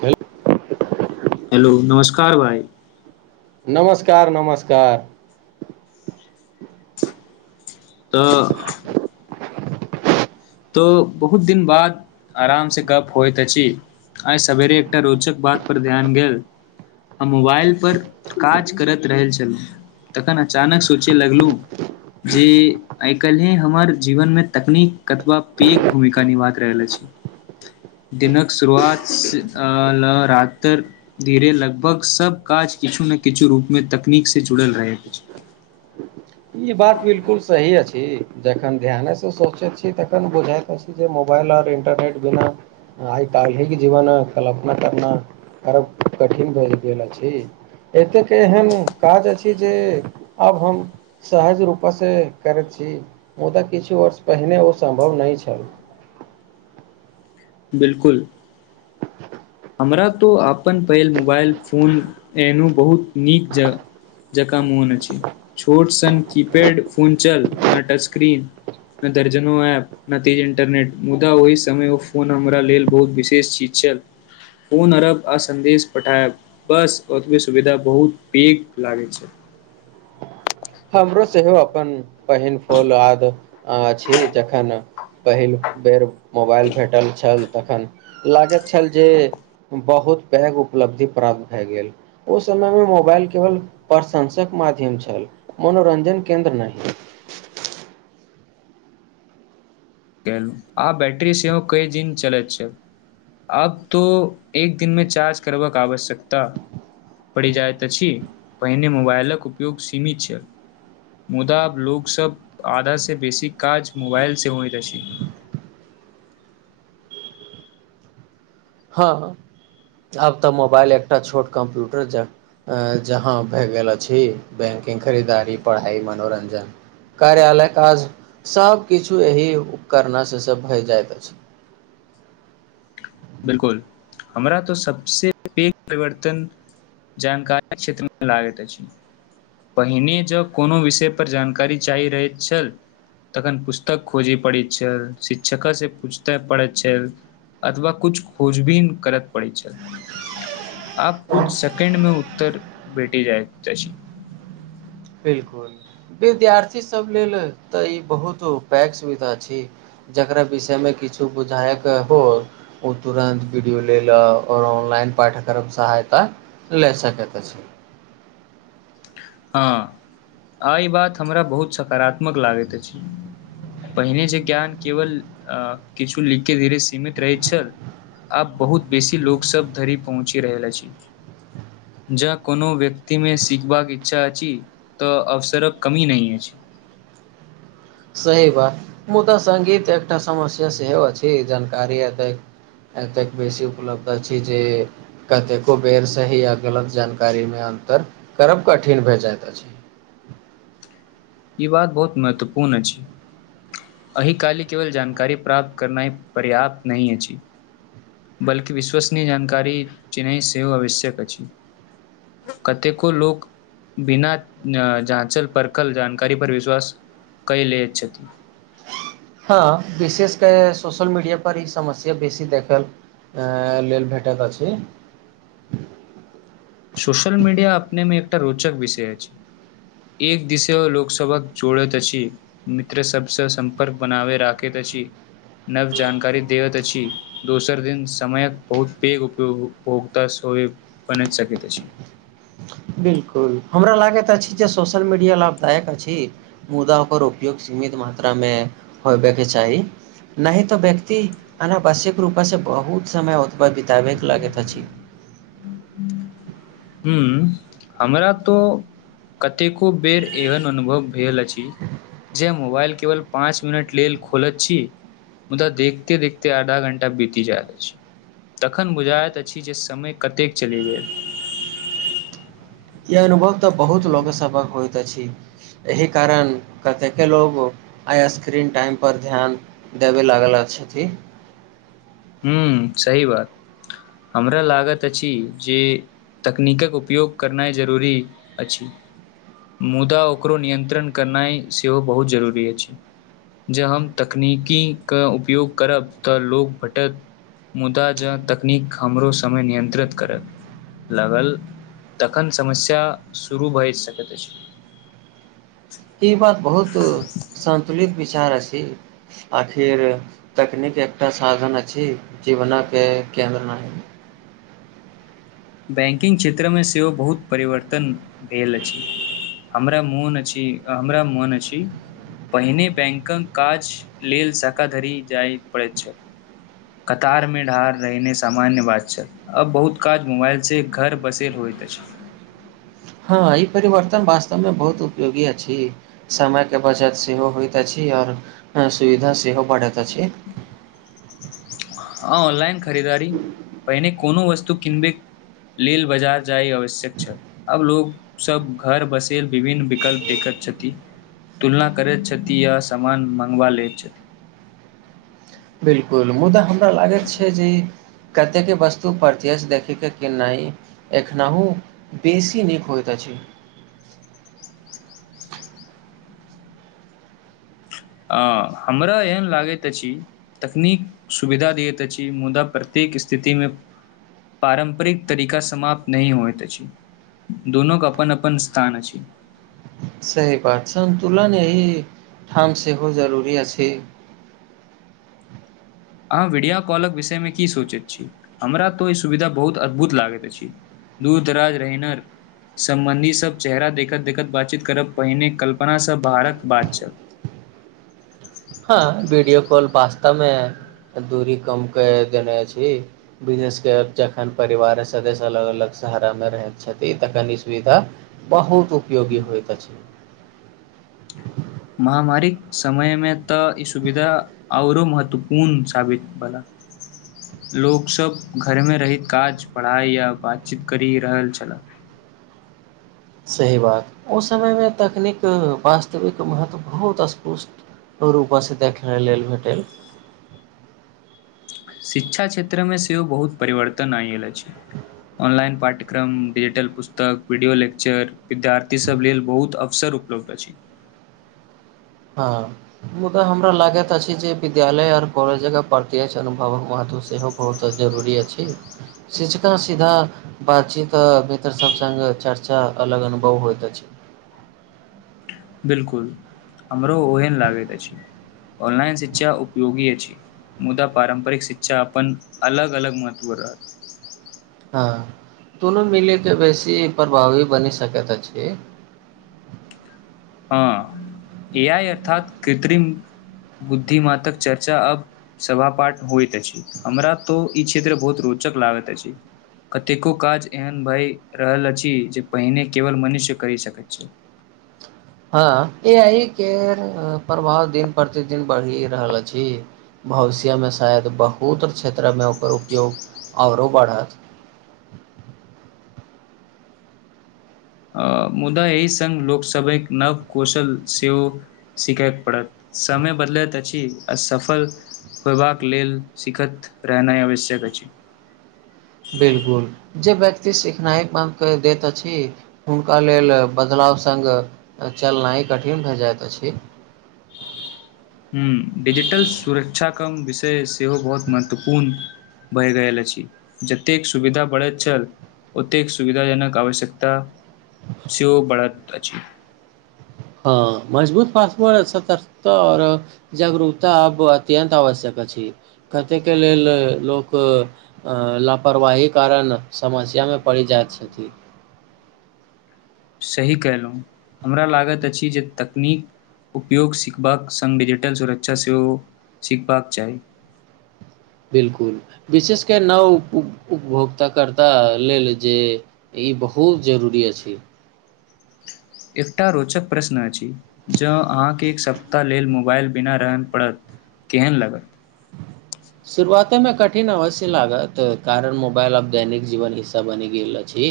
हेल हेलो नमस्कार भाय नमस्कार नमस्कार त तो बहुत दिन बाद आरामसँ गप्प होइत अछि आइ सवेरे एकटा रोचक बातपर ध्यान गेल हम मोबाइलपर काज करैत रह छलहुँ तखन अचानक सोचय लगलु जे आइ काल्हिे हमर जीवनमे तकनीक कतबा पेघ भूमिका निभाात रहल अछि दिनक शुरुआत अ ल रातर धीरे लगभग सब काज किछु ने किछु रूप मे तकनीक से जुड़ल रहैत अछि ई बात बिलकुल सही अछि जखन ध्यानसँ सोचैत छी तखन बुझैत अछि जे मोबाइल आर इंटरनेट बिना आइ काल्हिक जीवन कल्पना करना करब कठिन भए गेल अछि एतेक एहन काज अछि जे आब हम सहज रूपसँसँ करैत छी मुदा किछु वर्ष पहिने ओ सम्भव नहि छल। बिलकुल हमरा तो अपन पहिल मोबाइल फोन एहनो बहुत नीक ज जकाँ मोन अछि छोट सन कीपैड फोन चल न टच स्क्रीन न दर्जनो ऐप न तेज इंटरनेट मुदा ओहि समय उ फोन हमरा लेल बहुत विशेष चीज छल फोन अरब आ सन्देश पठायब बस ओतबे सुविधा बहुत पेघ लागै छै। हमरो सेहो अपन पहिल फूल आद अछि जखन पहिल बेर मोबाइल भेटल छल तखन लागैत छल जे बहुत पैघ उपलब्धि प्राप्त भए गेल ओहि समयमे मोबाइल केवल प्रशंसक माध्यम छल। मनोरञ्जन केन्द्र नहि केल आब बैटरी सेहो कई दिन चलैत छल आब तो एक दिन मे चार्ज करबाक के आवश्यकता परी जाइत अछि पहिने मोबाइलक उपयोग सीमित छै मुदा अब लोग सब आधा से बेसी काज मोबाइल से हो रशी हँ आब त मोबाइल एकटा छोट कम्प्यूटर जक आ जहाँ भए गेल अछि बैंकिंग खरीदारी पढ़ाइ मनोरञ्जन कार्यालय काज सभकिछु एहि उपकरणास से से भय जाइत अछि। बिलकुल हमरा त सबस पैघ परिवर्तन जानकारी क्षेत्रमे लागैत अछि। पहिने जब कोनो विषय पर जानकारी चाही रहैत छल। तखन पुस्तक खोजय पड़ैत छल शिक्षक से पूछते पड़ैत छल। अथवा कुछ खोज बिन करत पड़ी छल। आप कुछ सेकंड मे उत्तर भेटी जाय च बिलकुल विद्यार्थीसभ लेल त ई बहुत पैघ सुविधा छै। जकरा विषयमे किछो बुझायके हो ओ तुरन्त वीडियो लै लए आओर ऑनलाइन पाठ्यक्रम सहायता लए सकैत अछि। हँ आ ई बात हमरा बहुत सकारात्मक लागैत अछि। पहिने जे ज्ञान केवल किछु लिखके धीरे सीमित रहैत छल। आब बहुत बेसी लोक सब धरि पहुँचि रहल अछि जँ कोनो व्यक्ति मे सिखबाक इच्छा छी तऽ अवसर कमी नहि हो सही बात मुदा सङ्गीत एकटा समस्या सेहो अछि जानकारी एतेक एतेक बेसी उपलब्ध अछि जे कतेको बेर सही आ गलत जानकारीमे अन्तर करब कठिन भए जाइत अछि। ई बात बहुत महत्वपूर्ण अछि अहि काल केवल जानकारी प्राप्त करनाइ पर्याप्त नहिह अछि। बल्कि विश्वसनीय जानकारी चिन्नई सेव आवश्यक अछि कतेको लोक बिना झाँचल परकल जानकारी पर विश्वास कहि ले छथि हँ विशेष क सोशल मीडिय पर ई समस्या बेसी देखल लेल भेटैत अछि। सोशल मीडिया अपने मे एकटा रोचक विषय अछि एक दिसे लोकसभक जोड़ैत अछिम मित्र सबसँ सम्पर्क बनाबे राखैत अछि नव जानकारी देैत अछि। दोसर दिन समयक बहुत पेघ उपभोग्तास बनैत सकैत त छी बिलकुल हमरा लागैत अछि जे सोशल मीडिया लाभदायक अछि। मुदा ओकर उपयोग सीमित मात्रामे होबे के चाही नहि तऽ व्यक्ति अनावश्यक रूपे से बहुत समय ओतबा बितबेके लगैत अछि। हँ हमरा तऽ कतेको बेर एहन अनुभव भेल अछि। जे मोबाइल केवल पाँच मिनट लेल खोलैत छी। मुदा देखते देखते आधा घण्टा बीति जाइत अछि तखन बुझाइत अछि। जे समय कतेक चलि गेल ई अनुभव तऽ बहुत लोकसभक होइत अछि। एहि कारण कतेकके लोको आइ स्क्रीन टाइमपर ध्यान देबय लागल। छथिन ह सही बात हमरा लागत अछि। जे तकनीकक उपयोग करनाइ जरूरी अछि। मुदा ओकरो नियन्त्रण करनाइ सेहो बहुत जरूरी अछि। जे हम तकनीकीके उपयोग करब तऽ लोक भट मुदा ज तकनीक हमरो समय नियंत्रित करै लागल तखन समस्या शुरू भए सकैत अछि। ई बात बहुत संन्तुलित आखिर तकनीक एकटा साधन अछि। जीवनके केन्द्र नहि बैंकिंग क्षेत्र मे सेहो बहुत परिवर्तन भेल अछि। हमरा मोन अछि। हमरा मोन अछि। पहिने बैंकक काज लेल शखाधरि जाय पड़ैत छल कतार मे ढार रहहिने सामान्य बात छल। अब बहुत काज मोबइल से घर बसल होइ त ई परिवर्तन व्तहुयोगी समयके बचत सेहो होइत अछि आओर सुविधा सेहो बढ़ैत अछि। ह ऑनलाइन खरीदारी पहिने कोनो वस्तु किनबे लेल बाजार जाय आवश्यक छल। आब लोकोग सब घर बसेल विभिन्न विकल्प देखैत छथि तुलना करैत छथि य सामान मंगवा लैत छथि। बिलकुल मुदा हमरा लागैत छै। जे कतेकके वस्तु प्रत्यसँ देखयके केनाइ एखनहुँ बेसी नीक होइत अछि आ हमरा एहन लागैत अछि। तकनीक सुविधा दैत अछि। मुदा प्रत्येक स्थितिमे पारम्परिक तरीका समाप्त नहि होइत अछि। दुनोके अपन अपन स्थान अछि। सही बात संन्तुलन यह ठाम सेहो जरूरी अछि। छै अहाँ वीडियो कॉलक विषयमे की सोचैत छी। हमरा तो ई सुविधा बहुत अद्भुत लागैत अछि। दूर दराज रहन सम्बन्धी सभ चेहरा देखैत देखैत बातचीत करब पहिने कल्पनासँ बरक बात छल। हँ वीडियो कॉल वास्तामे दूरी कम क देने छी। बिजने जखन परिवारक सदस्य अलग अलग शहरामे रहैत छथिन तखन ई सुविधा बहुत उपयोगी होइत अछि। महामारीक समयमे तऽ ई सुविधा औरो महत्वपूर्ण साबित भेलला लोकसभ घरमे रैत काज पढ़ाई या बातचीत करि रहल छललाह सही बात ओहि समयमे तकनीक वास्तविक महत्व बहुत स्पुष्ट रूपसँसँ देखने लेल भेटल शिक्षा क्षेत्रमे सेहो बहुत परिवर्तन आयल अछि। ऑनलाइन पाठ्यक्रम डिजिटल पुस्तक वीडियो लेक्चर विद्यार्थीसभ लेल बहुत अवसर उपलब्ध अछि। हँ मुदा हमरा लागैत अछि। जे विद्यालय आओर कॉलेज जकह प्रत्य्ष अनुभवक महत्व सेहो बहुत जरूरी अछि। शिक्षका सीधा बातचीत मित्रसभ सङ्ग चर्चा अलग अनुभव होइत अछि। बिलकुल हमरो ओहन लागैत अछि। ऑनलाइन शिक्षा उपयोगी अछि। मुदा पारम्परिक शिक्षा अपन अलग अलग महत्व रहत हँ दुनू मिलै के बेसी प्रभावी बनि सकैत अछि। हँ ए आइ अर्थात कृत्रिम बुद्धिमातक चर्चा अब सभापाठ होइत अछि। हमरा तो ई क्षेत्र बहुत रोचक लागैत अछि। कतेको काज एहन भए रहल अछि जे पहिने केवल मनुष्य करि सकैत छै। हँ ए आइ के प्रभाव दिन प्रतिदिन बढ़ि रहल अछि। भविष्यमे शायद बहुत क्षेत्रमे ओकर उपयोग आओरो बढ़त मुदा एहि सङ्ग लोकसभक नव कौशल सेहो सिखयके पड़त समय बदलैत अछि। आ सफल होयबाक लेल सिखैत रहनाइ आवश्यक अछि। बिलकुल जे व्यक्ति सिखनाइ बन्द क दैत अछि। हुनका लेल बदलाव सङ्ग चलनाइ कठिन भए जाइत अछि। ह डिजिटल सुरक्षा कम विषय सेहो बहुत महत्वपूर्ण भए गेल अछि। जतेक सुविधा बढ़ैत छल ओतेक सुविधाजनक आवश्यकता, सेओ बढ़त अछि हँ मजबूत पास सतर्कता आओर जागरूकता आब अत्यन्त आवश्यक अछि कतेकके लेल लोक लापरवाहीक कारण समस्यामे पड़ि जाइत छथि सही कयलहुँ हमरा लागैत अछि जे तकनीक उपयोग सिखबाक सङ्ग डिजिटल सुरक्षा सेहो सिखबाक चाही बिलकुल विशेषकर नव उप उपभोक्ताकर्ता लेल जे ई बहुत जरूरी अछि एकटा रोचक प्रश्न अछि जँ अहाँके एक सप्ताह लेल मोबाइल बिना रहय पड़त केहन लागत शुरुआतेमे कठिन अवश्य लागत कारण मोबाइल आब दैनिक जीवन हिस्सा बनि गेल अछि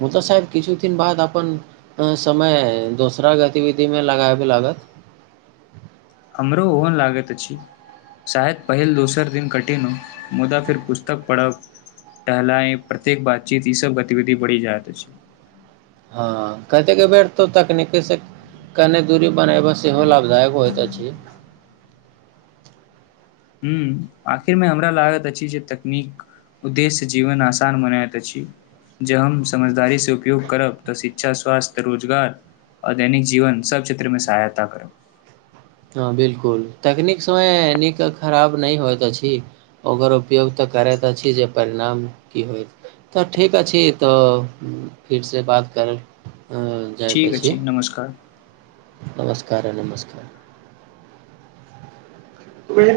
मु तऽ साहेब किछु दिन बाद अपन समय दोसरा गतिविधिमे लगाबबय लागत हमरो ओहन लागैत अछि शायद पहिल दोसर दिन कठिन हो मुदा फेर पुस्तक पढ़ब टहलाय प्रत्येक बातचीत ई सब गतिविधि बढ़ि जाइत अछि हँ कतेक बेर तऽ तकनीकीसँ कनि दूरी बनयब सेहो लाभदायक होइत अछि ह आखिरमे हमरा लागत अछि जे तकनीक उद्देश्य जीवन आसान बनाैत अछि जे हम समझदारी से उपयोग करब तऽ शिक्षा स्वास्थ्य रोजगार आ दैनिक जीवन सभ क्षेत्रमे सहायता करब हँ बिलकुल तकनीक सममे नीक खराब नहि होइत अछि ओकर उपयोग तऽ करैत अछि जे परिणाम की होइत तऽ ठीक अछि तऽ फिरसँ बात करब ठीक अछि छै नमस्कार नमस्कार नमस्कार [unintelligible]